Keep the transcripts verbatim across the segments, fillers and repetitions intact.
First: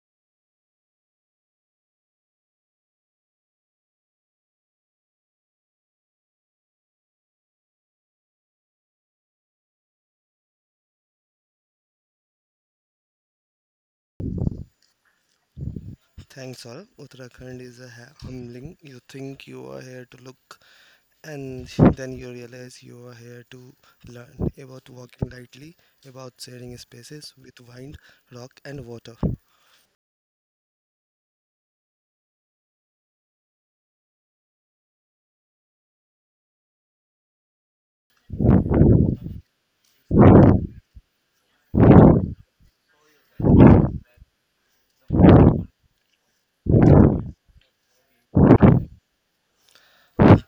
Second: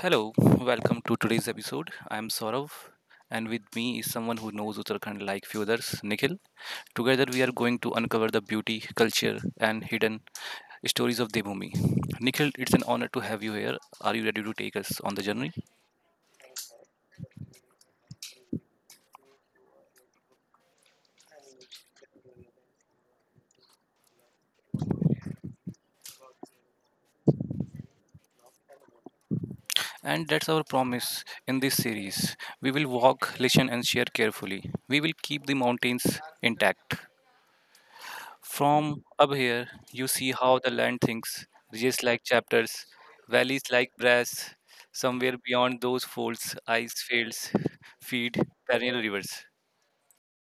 Hello, welcome to today's episode. I'm Saurav, and with me is someone who knows Uttarakhand like few others, Nikhil. Together, we are going to uncover the beauty, culture, and hidden stories of Devbhumi. Nikhil, it's an honor to have you here. Are you ready to take us on the journey? Thanks all. Uttarakhand is a ha- humbling. You think you are here to look, and then you realize you are here to learn about walking lightly, about sharing spaces with wind, rock, and water. And that's our promise in this series. We will walk, listen, and share carefully. We will keep the mountains intact. From up here, you see how the land thinks, ridges like chapters, valleys like brass. Somewhere beyond those folds, ice fields feed perennial rivers.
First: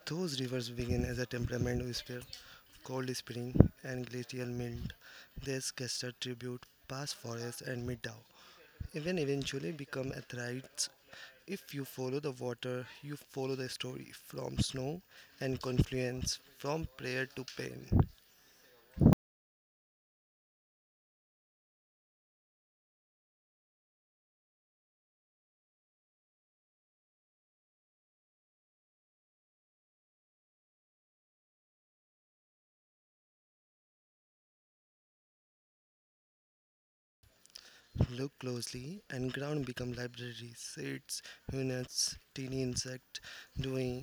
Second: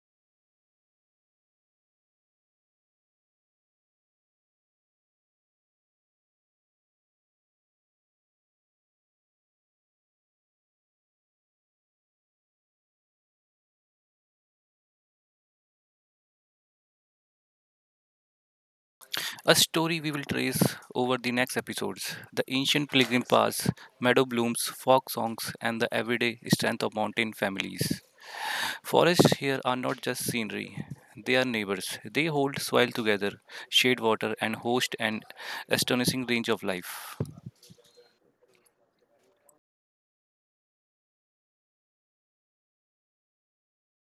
Those rivers begin as a temperament whisper, cold spring, and glacial melt. They scatter tribute past forests and meet Tao. Even eventually become athletes. If you follow the water, you follow the story from snow and confluence, from prayer to pain. A story we will trace over the next episodes, the ancient pilgrim paths, meadow blooms, folk songs, and the everyday strength of mountain families. Forests here are not just scenery, they are neighbors. They hold soil together, shade water, and host an astonishing range of life. Look closely and ground become libraries, seeds units, teeny insect doing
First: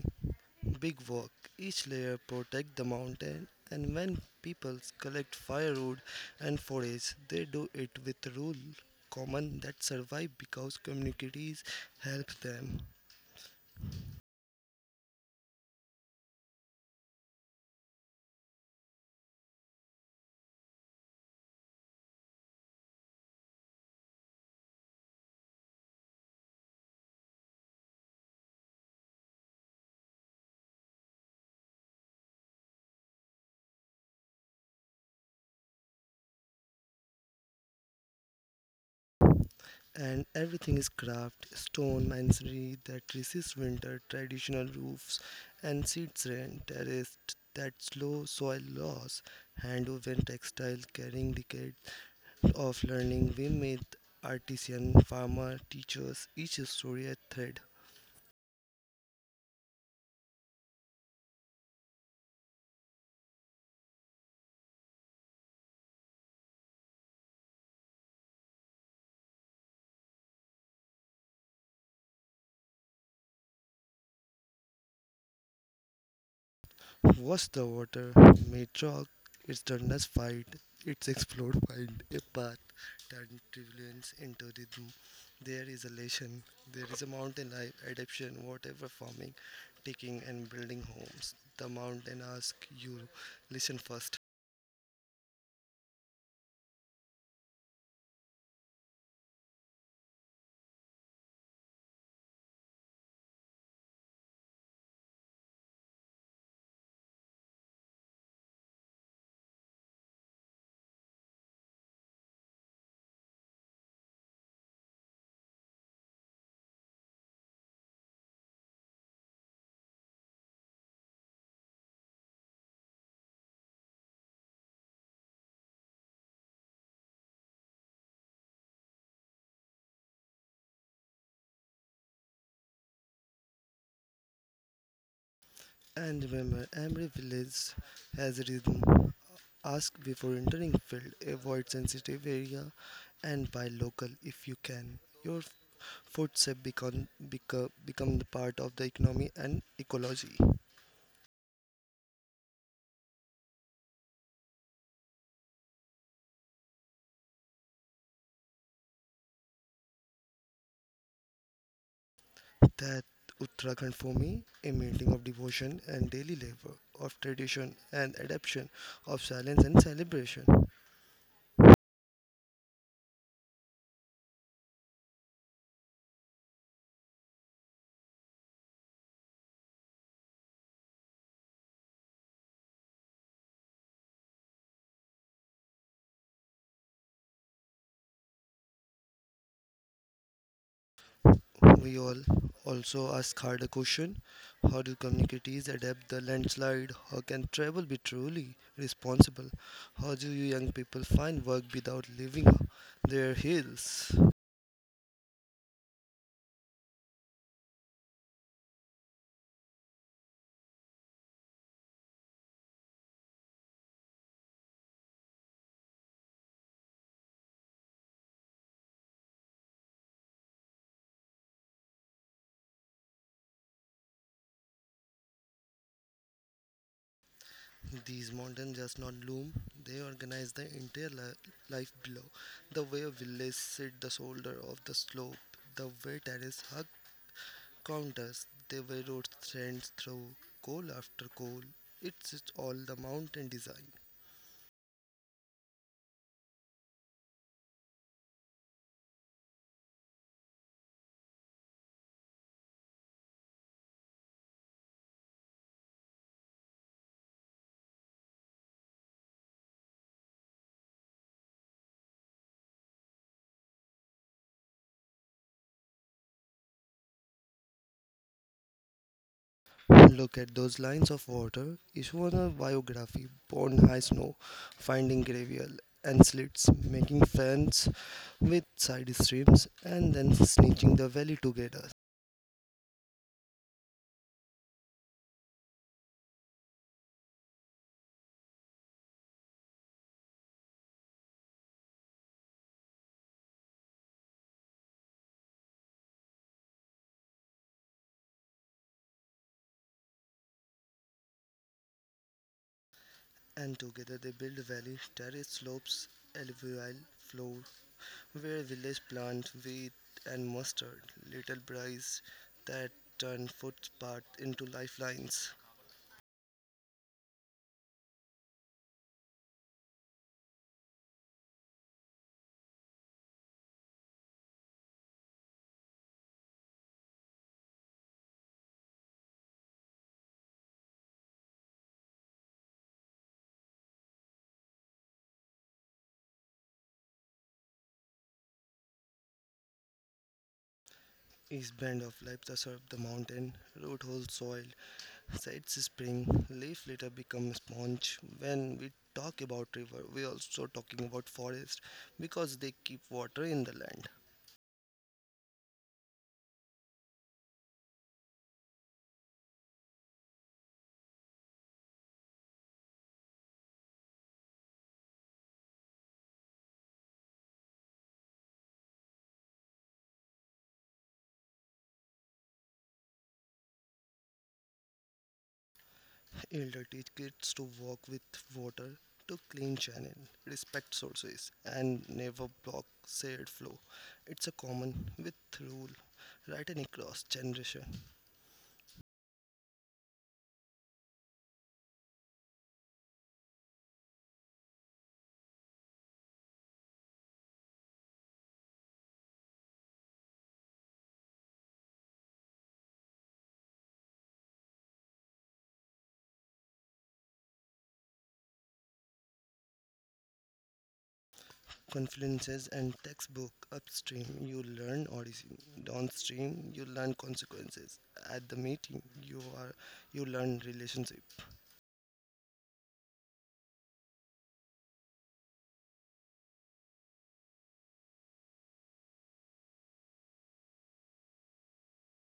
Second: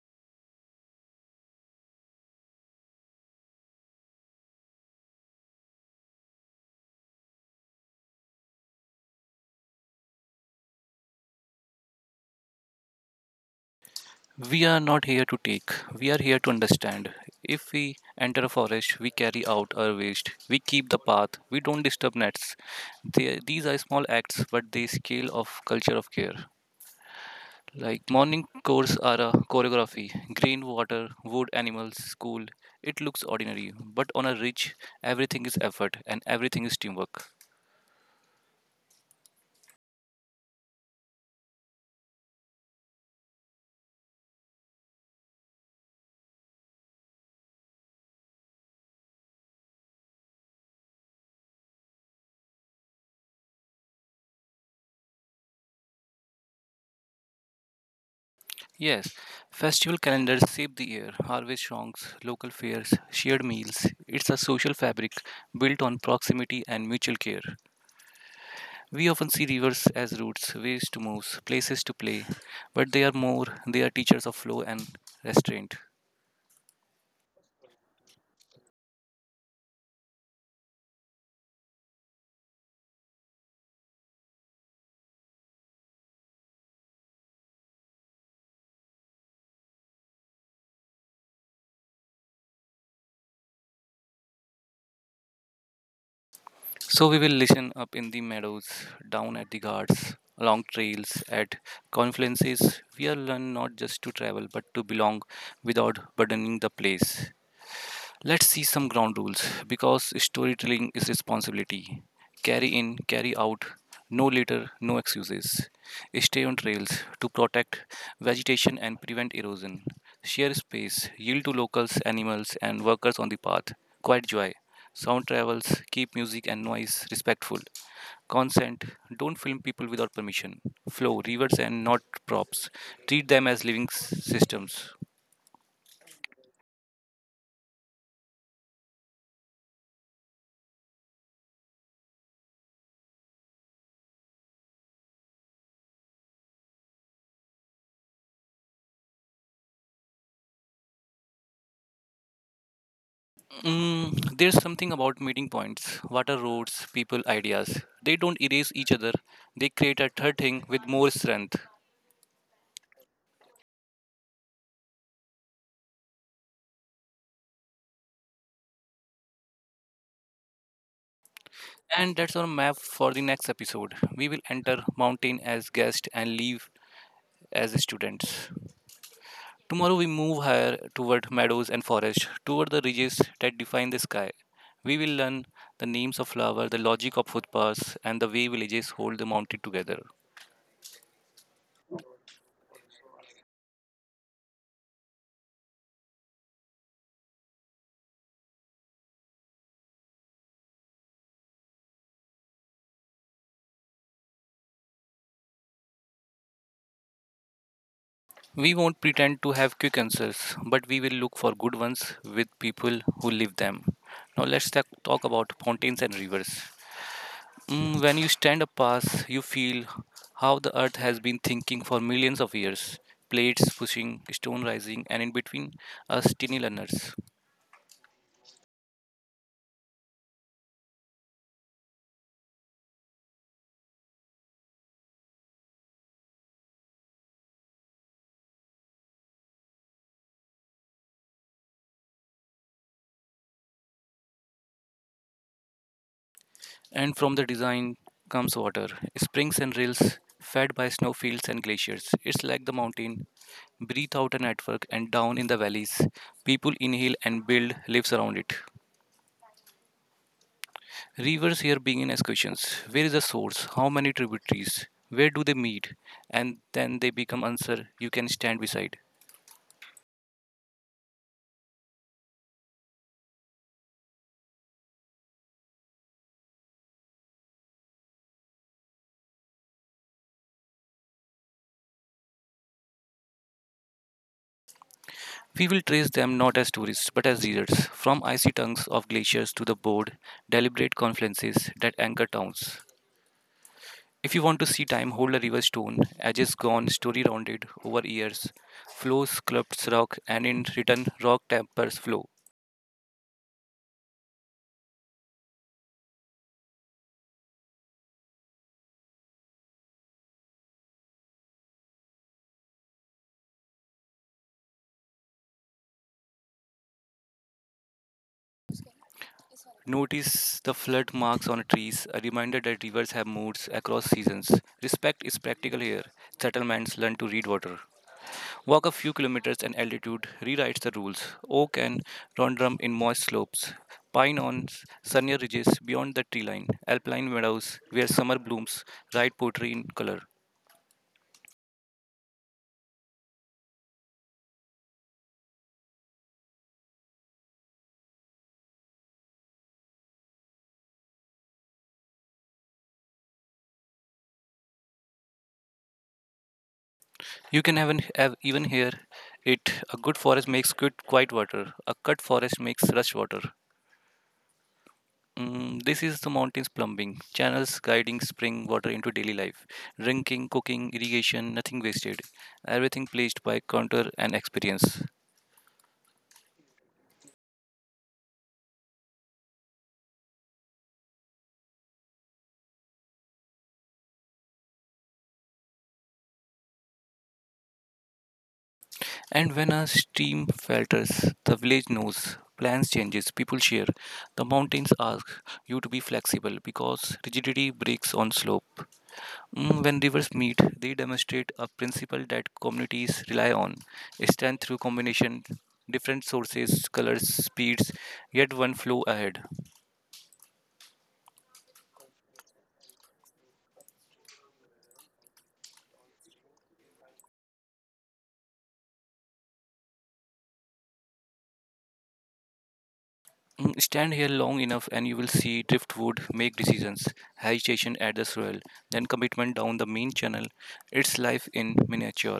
big work. Each layer protect the mountain, and when people collect firewood and forage, they do it with rule common that survive because communities help them. We are not here to take, we are here to understand. If we enter a forest, we carry out our waste, we keep the path, we don't disturb nets. They, these are small acts, but they scale of culture of care. Like morning chores are a choreography, green water, wood animals, school. It looks ordinary, but on a ridge, everything is effort and everything is teamwork. And everything is carved stone masonry that resists winter, traditional roofs and seats rain, terraced that slow soil loss, hand-woven textile carrying decades of learning. We meet artisan farmer teachers, each story a thread. Yes, festival calendars shape the year, harvest songs, local fairs, shared meals. It's a social fabric built on proximity and mutual care. We often see rivers as routes, ways to move, places to play, but they are more, they are teachers of flow and restraint. What's the water? May chalk. It's darkness. Fight. It's explode, find a path that turbulence into rhythm. There is elation. There is a mountain life, adaptation, whatever farming, taking and building homes. The mountain asks you, listen first. So we will listen up in the meadows, down at the guards, along trails, at confluences. We are learned not just to travel but to belong without burdening the place. Let's see some ground rules because storytelling is responsibility. Carry in, carry out, no litter, no excuses. Stay on trails to protect vegetation and prevent erosion. Share space, yield to locals, animals, and workers on the path. Quiet joy. Sound travels, keep music and noise respectful. Consent, don't film people without permission. Flow, rivers, and not props. Treat them as living s- systems. And remember, every village has a rhythm. Ask before entering field, avoid sensitive area, and buy local if you can. Your food save become, become, become the part of the economy and ecology. Mm, there's something about meeting points. What are roads, people, ideas? They don't erase each other, they create a third thing with more strength. That Uttarakhand for me, a meeting of devotion and daily labor, of tradition and adaptation, of silence and celebration. And that's our map for the next episode. We will enter mountain as guest and leave as students. Tomorrow we move higher toward meadows and forest, toward the ridges that define the sky. We will learn the names of flowers, the logic of footpaths, and the way villages hold the mountain together. We all also ask hard a question. How do communities adapt the landslide? How can travel be truly responsible? How do you young people find work without leaving their hills? We won't pretend to have quick answers, but we will look for good ones with people who live them. Now let's ta- talk about mountains and rivers. Mm, when you stand up pass, you feel how the earth has been thinking for millions of years. Plates pushing, stone rising, and in between us, tiny learners. These mountains just not loom, they organize the entire li- life below. The way a village sit the shoulder of the slope, the way terrace hug counters, the way roads trends through coal after coal. It's, it's all the mountain design. And from the design comes water, springs and rills fed by snowfields and glaciers. It's like the mountain. Breathe out a network, and down in the valleys, people inhale and build lives around it. Rivers here begin as questions. Where is the source? How many tributaries? Where do they meet? And then they become answer you can stand beside. Look at those lines of water. It's one a biography, born high snow, finding gravel and slits, making friends with side streams, and then snitching the valley together. We will trace them not as tourists but as leaders, from icy tongues of glaciers to the bold, deliberate confluences that anchor towns. If you want to see time, hold a river stone, edges gone, story rounded over years, flow sculpts rock, and in return, rock tempers flow. And together they build a valley, terrace slopes, alluvial floor, where village plant wheat and mustard, little bries that turn footpaths into lifelines. Notice the flood marks on trees, a reminder that rivers have moods across seasons. Respect is practical here. Settlements learn to read water. Walk a few kilometers and altitude rewrites the rules. Oak and rhododendron in moist slopes, pine on s- sunnier ridges beyond the tree line, alpine meadows where summer blooms, write poetry in color. East bend of lights serve the mountain, root holds soil, sides spring, leaf later become sponge. When we talk about river, we are also talking about forest because they keep water in the land. You can even have even hear it. A good forest makes good quiet water. A cut forest makes rush water. Mm, this is the mountains plumbing channels guiding spring water into daily life. Drinking, cooking, irrigation, nothing wasted. Everything placed by counter and experience. Elder teach kids to work with water, to clean channel, respect sources, and never block said flow. It's a common with rule written across generation. And when a stream falters, the village knows. Plans changes, people share. The mountains ask you to be flexible because rigidity breaks on slope. Mm, When rivers meet, they demonstrate a principle that communities rely on, strength through combination, different sources, colors, speeds, yet one flow ahead. Confluences and textbook: upstream you learn origin, downstream you learn consequences. At the meeting you are you learn relationship. Mm, Stand here long enough and you will see driftwood make decisions, agitation at the soil, then commitment down the main channel. It's life in miniature.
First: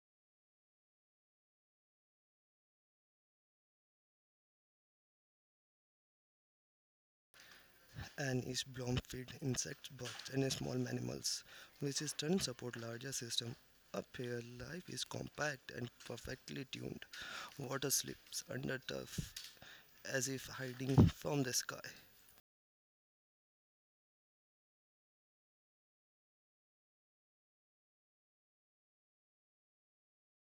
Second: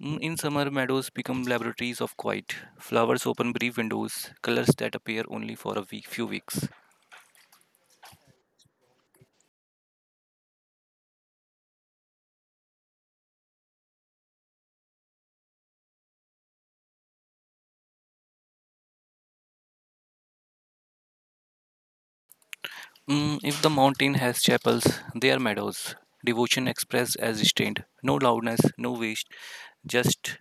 Mm, In summer, meadows become laboratories of quiet. Flowers open brief windows, colors that appear only for a week, few weeks. And is bloom feed insects, bugs, and small mammals, which is then support larger system. Up here, life is compact and perfectly tuned. Water slips under turf as if hiding from the sky, Mm, if the mountain has chapels, they are meadows. Devotion expressed as restraint. No loudness, no waste, just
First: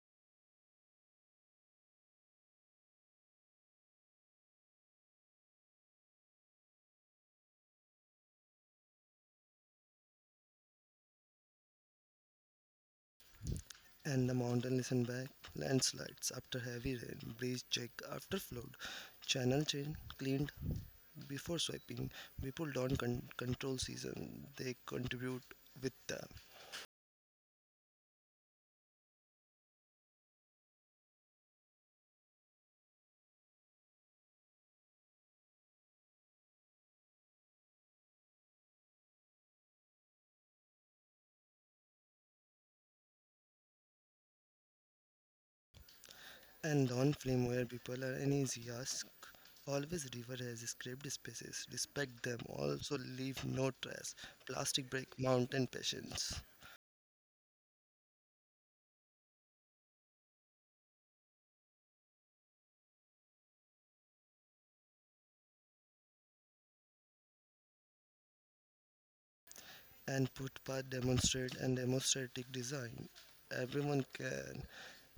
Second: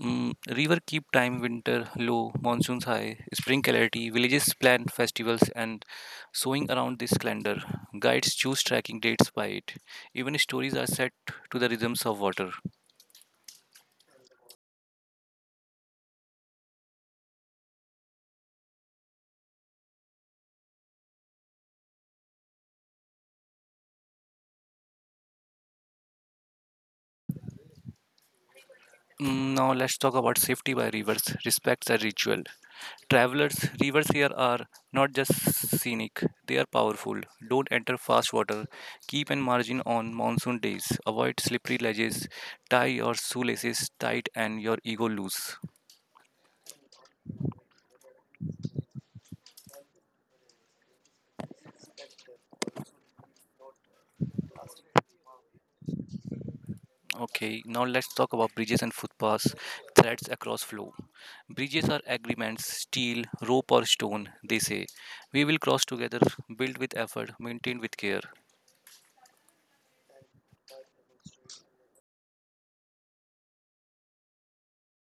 mm, river keep time, winter low, monsoons high, spring clarity, villages plan festivals and sewing around this calendar. Guides choose tracking dates by it. Even stories are set to the rhythms of water. and the mountain listen back. Landslides after heavy rain, breeze check after flood, channel chain cleaned before swiping. People don't con- control season; they contribute with them. Mm, Now let's talk about safety by rivers. Respect the ritual. Travelers, rivers here are not just scenic, they are powerful. Don't enter fast water. Keep an margin on monsoon days. Avoid slippery ledges. Tie your shoelaces tight and your ego loose. And on flame where people are uneasy, ask. Always river has scraped spaces. Respect them. Also leave no trash. Plastic break mountain patience. Okay, now let's talk about bridges and footpaths, threads across flow. Bridges are agreements, steel, rope, or stone, they say. We will cross together, built with effort, maintained with care. And footpath demonstrate and demonstrative design. Everyone can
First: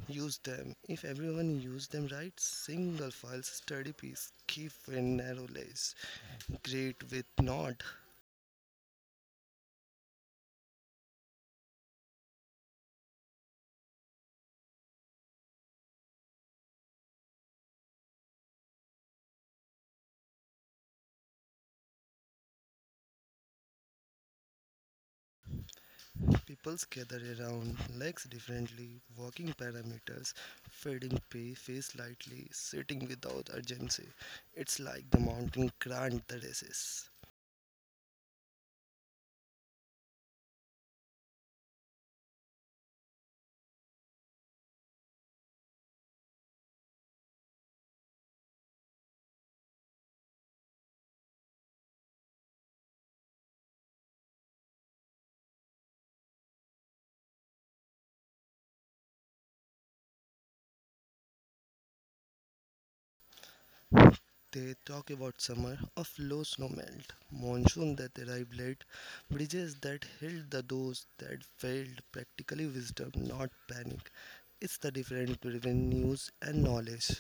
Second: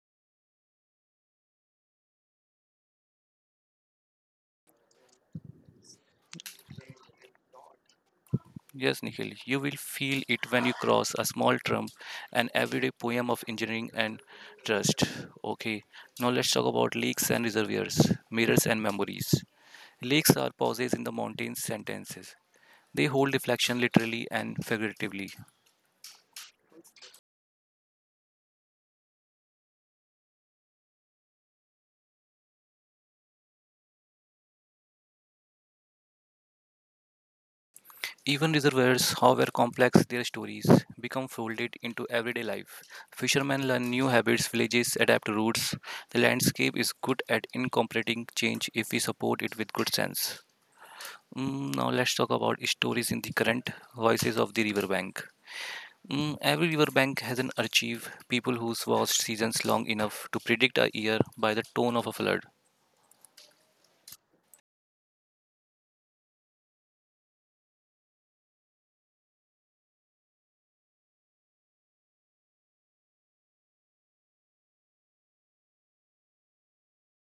use them. If everyone use them right, single file study piece. Keep in narrow lanes. Great with nod. Yes, Nikhil, you will feel it when you cross a small trump, an everyday poem of engineering and trust. Okay, now let's talk about lakes and reservoirs, mirrors and memories. Lakes are pauses in the mountain's sentences. They hold reflection literally and figuratively. People gather around legs differently, walking parameters, fading pay, face lightly, sitting without urgency. It's like the mountain grant the races. Even reservoirs, however complex their stories, become folded into everyday life. Fishermen learn new habits, villages adapt routes. The landscape is good at incorporating change if we support it with good sense. Mm, now let's talk about stories in the current voices of the riverbank. Mm, every riverbank has an archive, people who's watched seasons long enough to predict a year by the tone of a flood. They talk about summer of low snow melt, monsoon that arrived late, bridges that held, the doors that failed, practically wisdom, not panic. It's the difference between news and knowledge.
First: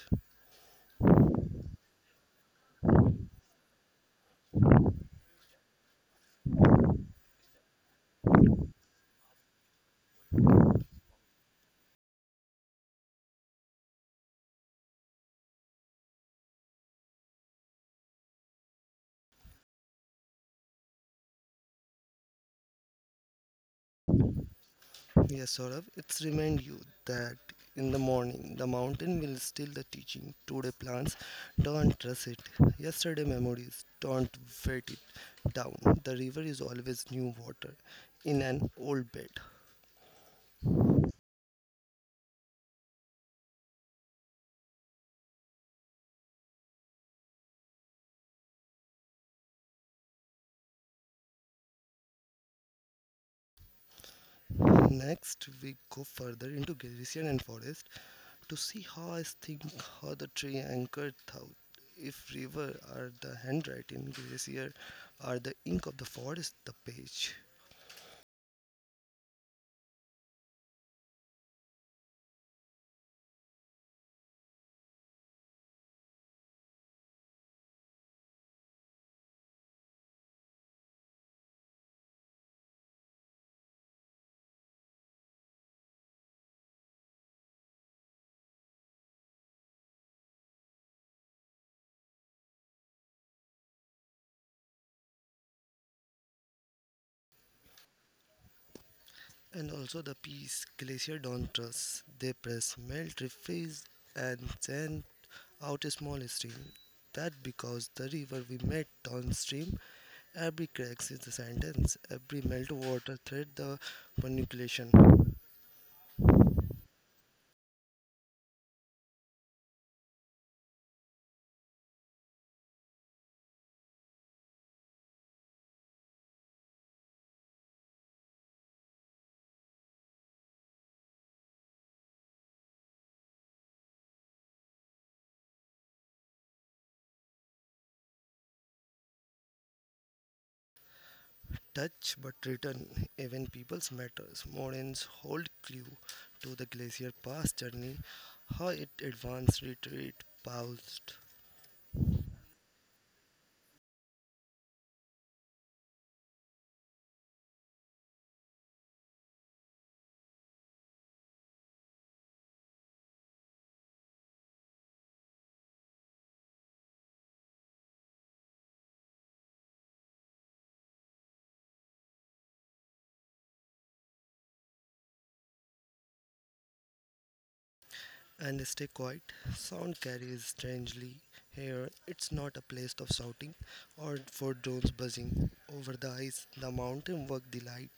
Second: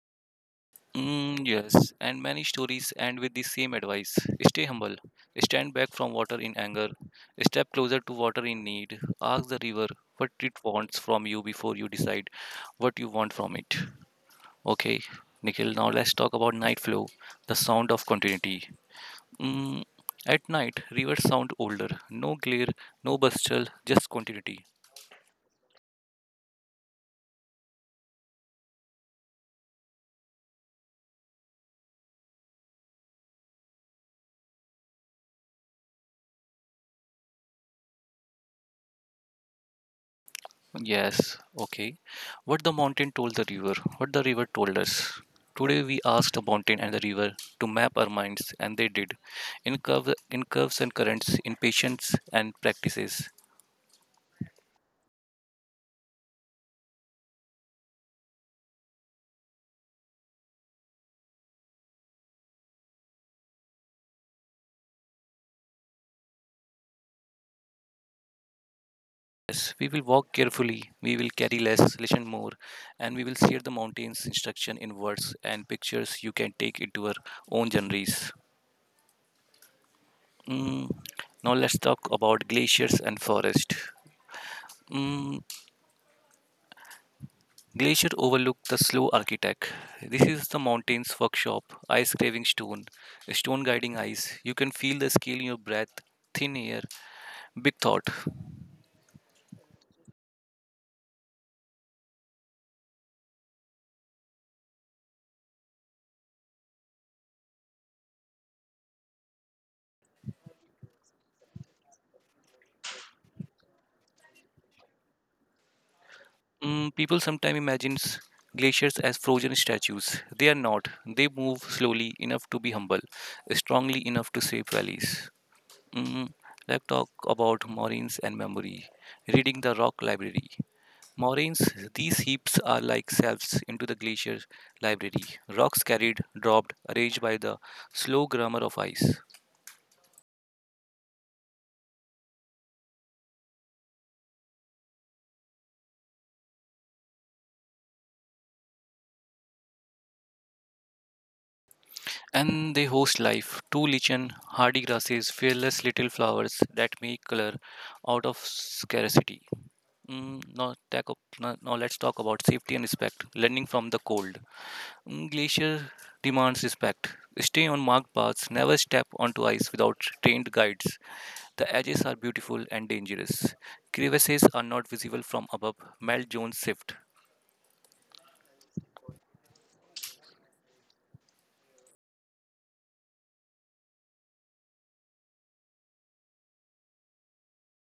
Mm, yes, and many stories end with the same advice, stay humble, stand back from water in anger, step closer to water in need, ask the river what it wants from you before you decide what you want from it. Okay, Nikhil, now let's talk about night flow, the sound of continuity. Mm, at night, rivers sound older. No glare, no bustle, just continuity. Yes, Saurabh, it's remind you that in the morning the mountain will steal the teaching. Today plans, don't trust it. Yesterday memories, don't wet it down. The river is always new water in an old bed. Yes, okay. What the mountain told the river, what the river told us. Today we asked the mountain and the river to map our minds, and they did. In, curve, in curves and currents, in patience and practices. Next, we go further into glacier and forest to see how I think, how the tree anchored thought. If river are the handwriting, glacier are the ink of the forest, the page. Yes, we will walk carefully, we will carry less, listen more, and we will share the mountain's instruction in words and pictures you can take into our own journeys. Mm, now let's talk about glaciers and forest. Mm, glacier overlook the slow architect. This is the mountain's workshop. Ice craving stone, stone guiding ice. You can feel the scale in your breath. Thin air, big thought. And also the peace, glacier don't trust. They press, melt, refreeze, and send out a small stream. That because the river we met downstream, every cracks is the sentence, every melt water thread the manipulation. Mm, people sometimes imagine glaciers as frozen statues. They are not. They move slowly enough to be humble, strongly enough to shape valleys. Mm, let's talk about moraines and memory. Reading the rock library. Moraines, these heaps are like shelves into the glacier library, rocks carried, dropped, arranged by the slow grammar of ice. Touch but return, even people's matters. Moraines hold clue to the glacier past journey, how it advanced, retreat, paused. And they host life, two lichen, hardy grasses, fearless little flowers that make color out of scarcity. Mm, now, tack up- now, now let's talk about safety and respect, learning from the cold. Mm, Glacier demands respect. Stay on marked paths, never step onto ice without trained guides. The edges are beautiful and dangerous. Crevasses are not visible from above. Mel Jones shift. And stay quiet. Sound carries strangely here. It's not a place of shouting or for drones buzzing over the ice. The mountain work delight.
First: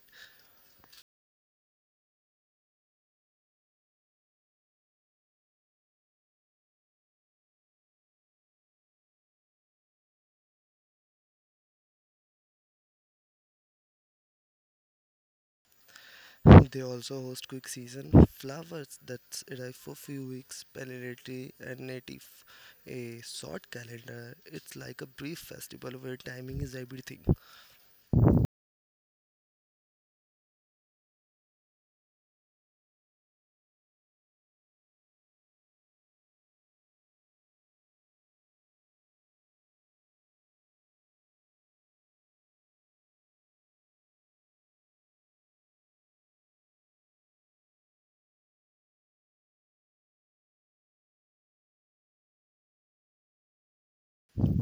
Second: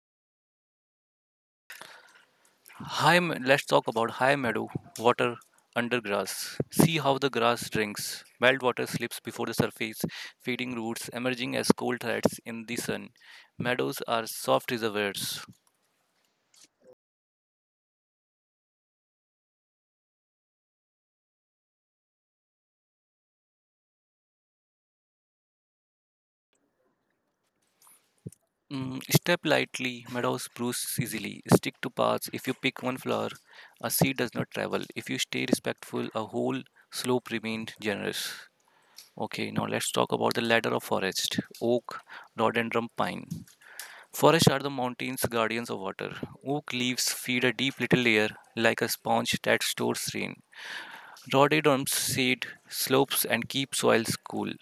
High, me- let's talk about high meadow water under grass. See how the grass drinks. Melt water slips before the surface, feeding roots, emerging as cold threads in the sun. Meadows are soft reservoirs. They also host quick season flowers that arrive for few weeks, palliative and native. A short calendar. It's like a brief festival where timing is everything. Mm, step lightly, meadows bruise easily. Stick to paths. If you pick one flower, a seed does not travel. If you stay respectful, a whole slope remains generous. Okay, now let's talk about the ladder of forest oak, rhododendron, pine. Forests are the mountain's guardians of water. Oak leaves feed a deep little layer like a sponge that stores rain. Rhododendrons shade slopes and keep soils cool.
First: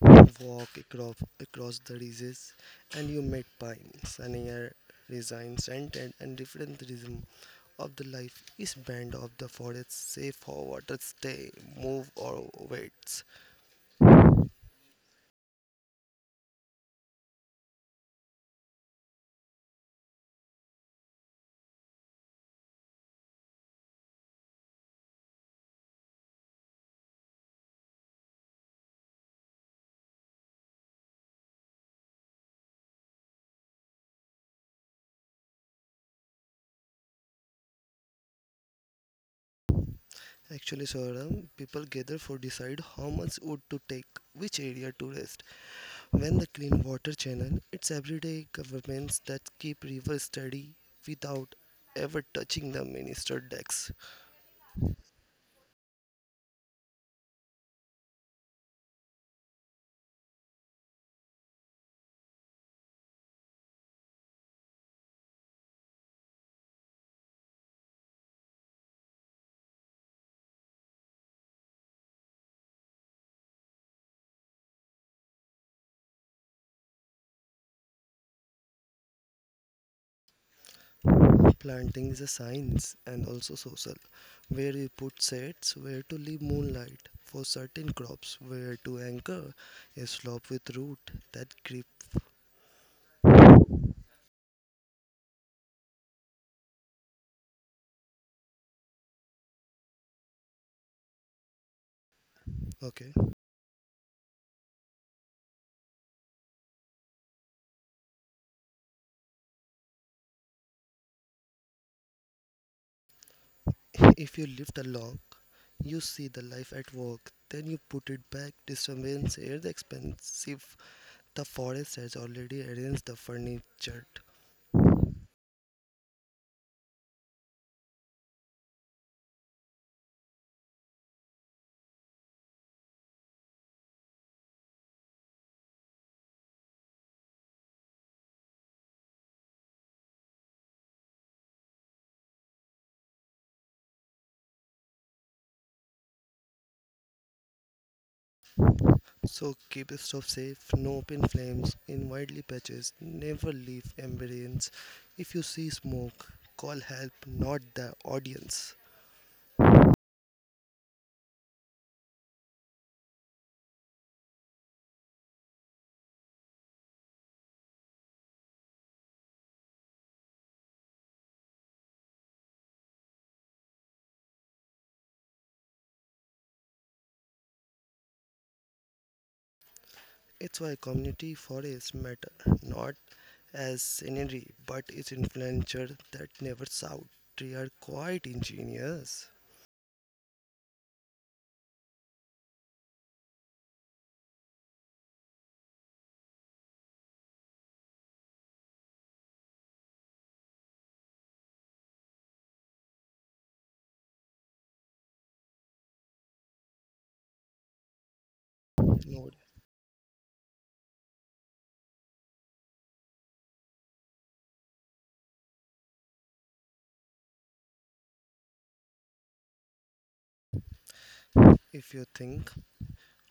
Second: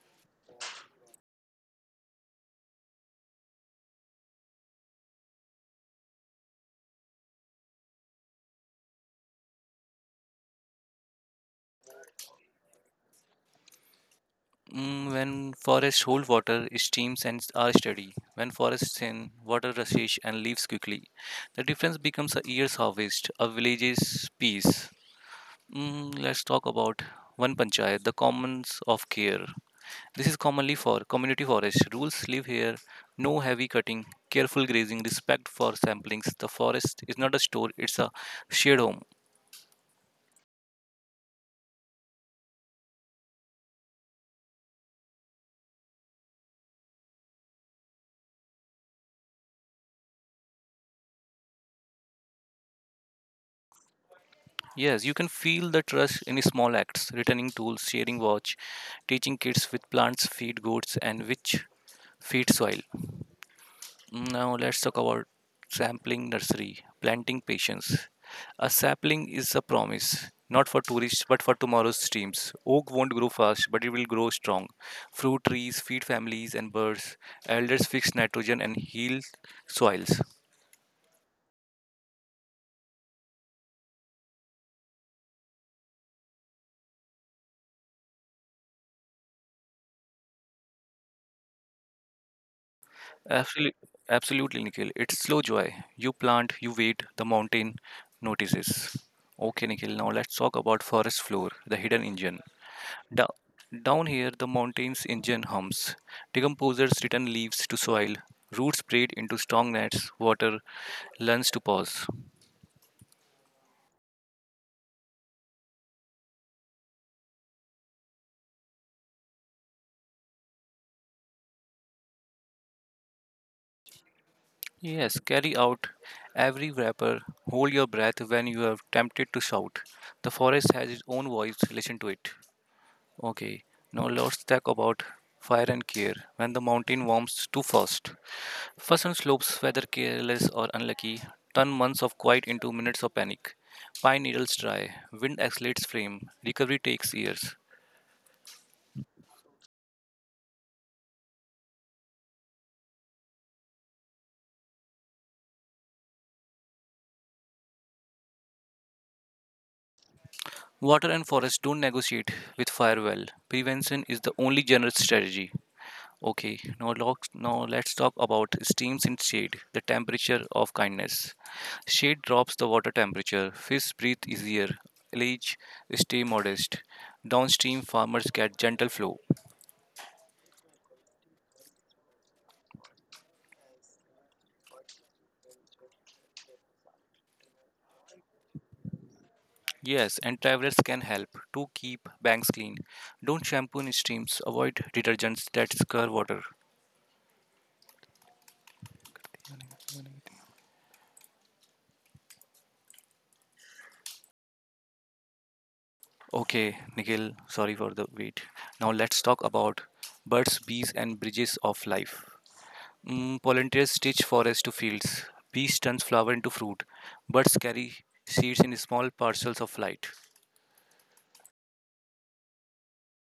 Walk across, across the ridges and you met pines and air resigns and, and, and different rhythm of the life is band of the forest, say for water stay, move or waits. Mm, when forests hold water, streams and s- are steady. When forests thin, water rushes and leaves quickly. The difference becomes a year's harvest, a village's peace. Mm, let's talk about one panchayat, the commons of care. This is commonly for community forest. Rules live here. No heavy cutting, careful grazing, respect for samplings. The forest is not a store, it's a shared home. Actually Saurabh, people gather for decide how much wood to take, which area to rest, when the clean water channel. It's everyday governments that keep rivers steady without ever touching the minister decks. Yes, you can feel the trust in small acts, returning tools, sharing watch, teaching kids with plants feed goats and which feed soil. Now let's talk about sampling nursery, planting patience. A sapling is a promise, not for tourists but for tomorrow's streams. Oak won't grow fast, but it will grow strong. Fruit trees feed families and birds. Elders fix nitrogen and heal soils. Planting is a science and also social, where you put seeds, where to leave moonlight for certain crops, where to anchor a slope with root that grip. Absolutely, absolutely, Nikhil. It's slow joy. You plant, you wait, the mountain notices. Okay, Nikhil, now let's talk about forest floor, the hidden engine. Okay, Da- Down here, the mountain's engine hums. Decomposers return leaves to soil, roots braid into strong nets, water learns to pause. if you lift along, you see the life at work, then you put it back. Disturbance air the expensive. The forest has already arranged the furniture. Yes, carry out every wrapper, hold your breath when you are tempted to shout. The forest has its own voice, listen to it. Okay, now let's talk about fire and care when the mountain warms too fast. Frozen slopes, whether careless or unlucky, turn months of quiet into minutes of panic. Pine needles dry, wind accelerates frame, recovery takes years. So keep stuff safe, no open flames in wildly patches, never leave ambience. If you see smoke, call help, not the audience. Water and forest don't negotiate with fire well. Prevention is the only generous strategy. Okay, now, locks, now let's talk about steams in shade, the temperature of kindness. Shade drops the water temperature, fish breathe easier, leech stay modest. Downstream farmers get gentle flow. It's why community forests matter, not as scenery, but its influencer that never shout. They are quite ingenious. Yes, and travelers can help to keep banks clean. Don't shampoo in streams, avoid detergents that scur water. Okay, Nikhil, sorry for the wait. Now let's Note, talk about birds, bees, and bridges of life. Mm, volunteers stitch forest to fields. Bees turns flower into fruit. Birds carry seeds in small parcels of light. if you think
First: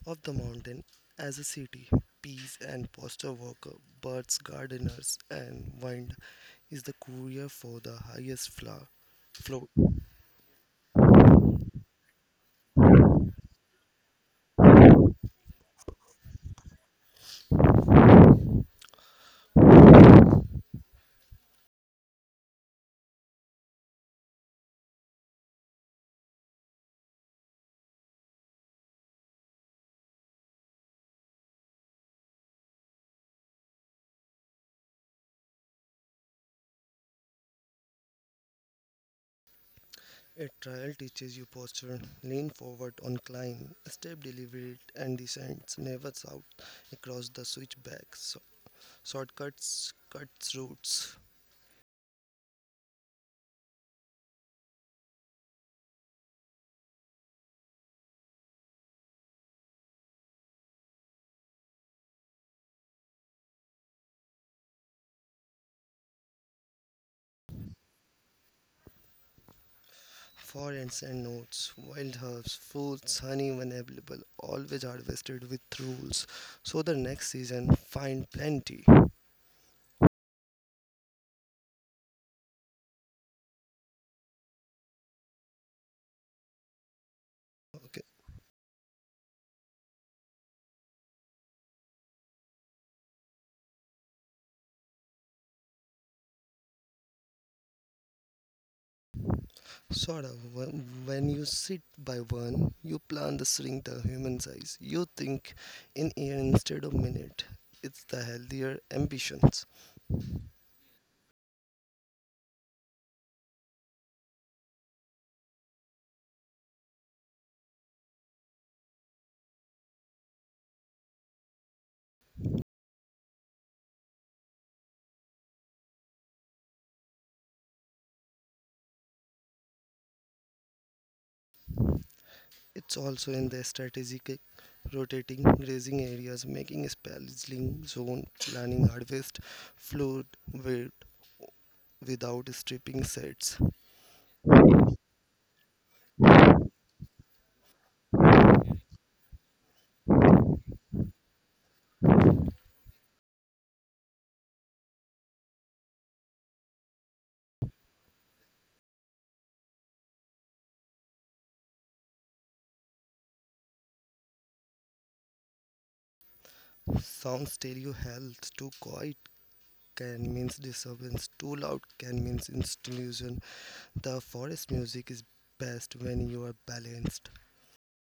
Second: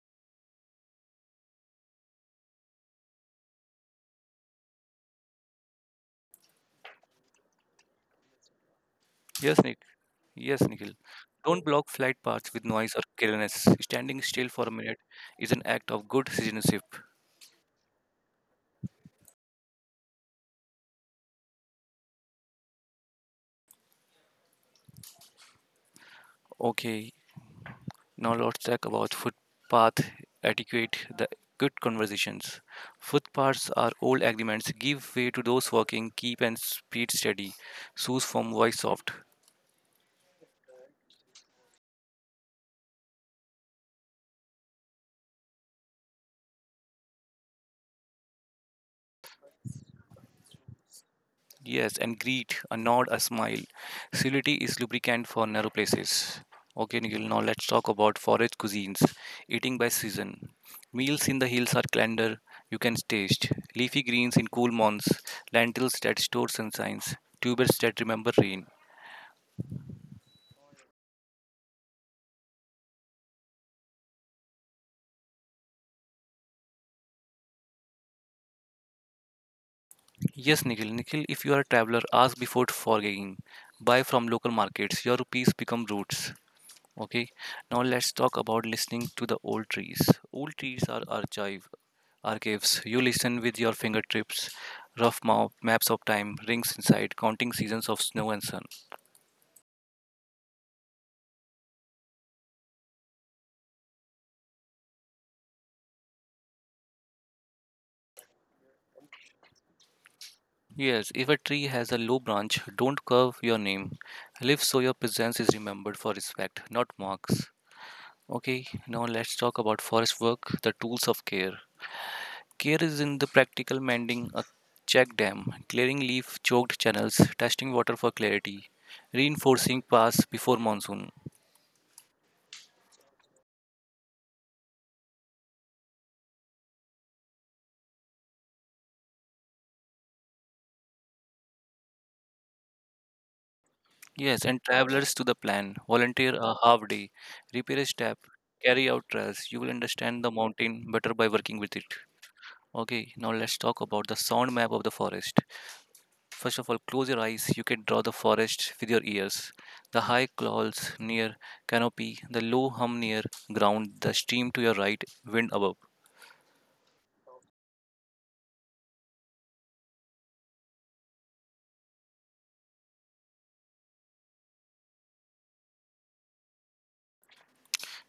of the mountain as a city, bees and postal worker, birds, gardeners, and wind is the courier for the highest floor. Yes, Flow. Nick. Yes, Nikhil. Don't block flight paths with noise or carelessness. Standing still for a minute is an act of good citizenship. Okay, now let's talk about footpath etiquette, the good conversations. Footpaths are old agreements. Give way to those walking, keep and speed steady. Shoes from voice soft. A trial teaches you posture, lean forward on climb, step deliberate and descends, never south across the switchbacks, so- shortcuts, cuts routes, Yes, and greet, a nod, a smile. Civility is lubricant for narrow places. Okay, Nikhil, now let's talk about forage cuisines. Eating by season. Meals in the hills are calendar you can taste. Leafy greens in cool months, lentils that store sunshines, tubers that remember rain. forests and notes, wild herbs, fruits, honey when available, always harvested with rules. So the next season, find plenty. Yes, Nikhil, Nikhil, if you are a traveler, ask before foraging. Buy from local markets. Your rupees become roots. Okay, now Okay. let's talk about listening to the old trees. Old trees are archive archives. You listen with your fingertips, rough map, maps of time, rings inside, counting seasons of snow and sun. Sort of. When, when you sit by one, you plan the shrink the human size. You think in year instead of minute. It's the healthier ambitions. Yes, if a tree has a low branch, don't curve your name. Live so your presence is remembered for respect, not marks. Okay, now let's talk about forest work, the tools of care. Care is in the practical mending a check dam, clearing leaf choked channels, testing water for clarity, reinforcing paths before monsoon. It's also in the strategic rotating, grazing areas, making spacing zone, planning harvest, flood, weight without stripping sets. Yes, and travelers to the plan. Volunteer a half day. Repair a step. Carry out trials. You will understand the mountain better by working with it. Okay, now let's talk about the sound map of the forest. First of all, close your eyes. You can draw the forest with your ears. The high clouds near canopy, the low hum near ground, the stream to your right, wind above. Sound stereo health, too quiet can means disturbance, too loud can means institution. The forest music is best when you are balanced.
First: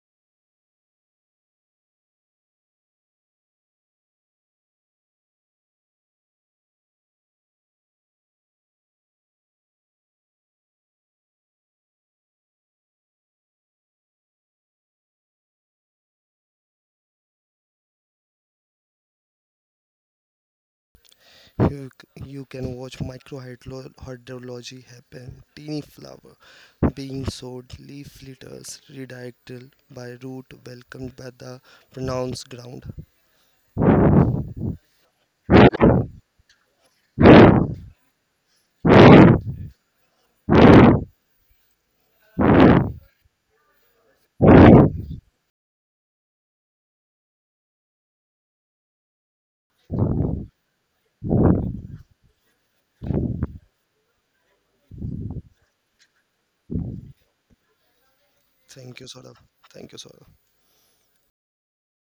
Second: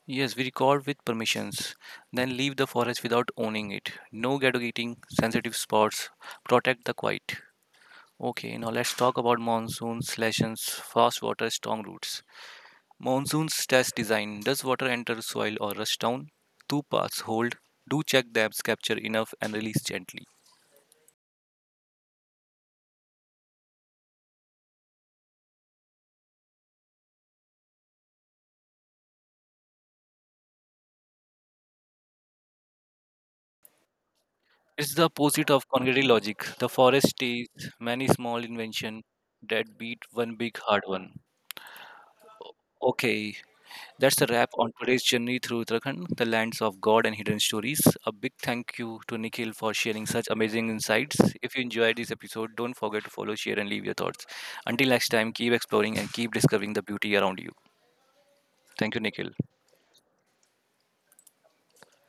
Yes, we record with permissions. Then leave the forest without owning it. No gadgetting, sensitive spots. Protect the quiet. Okay, now let's talk about monsoons, lesions, fast water, strong roots. Monsoons test design. Does water enter soil or rush down? Two paths hold. Do check dams, capture enough, and release gently. You, c- you can watch microhydrology happen, teeny flower being sowed, leaf litters redirected by root welcomed by the pronounced ground. It's the opposite of concrete logic. The forest stays many small invention that beat one big hard one. Okay, that's a wrap on today's journey through Uttarakhand, the lands of God and hidden stories. A big thank you to Nikhil for sharing such amazing insights. If you enjoyed this episode, don't forget to follow, share, and leave your thoughts. Until next time, keep exploring and keep discovering the beauty around you. Thank Thank you, you, Nikhil. Saurabh. Thank you, Saurabh.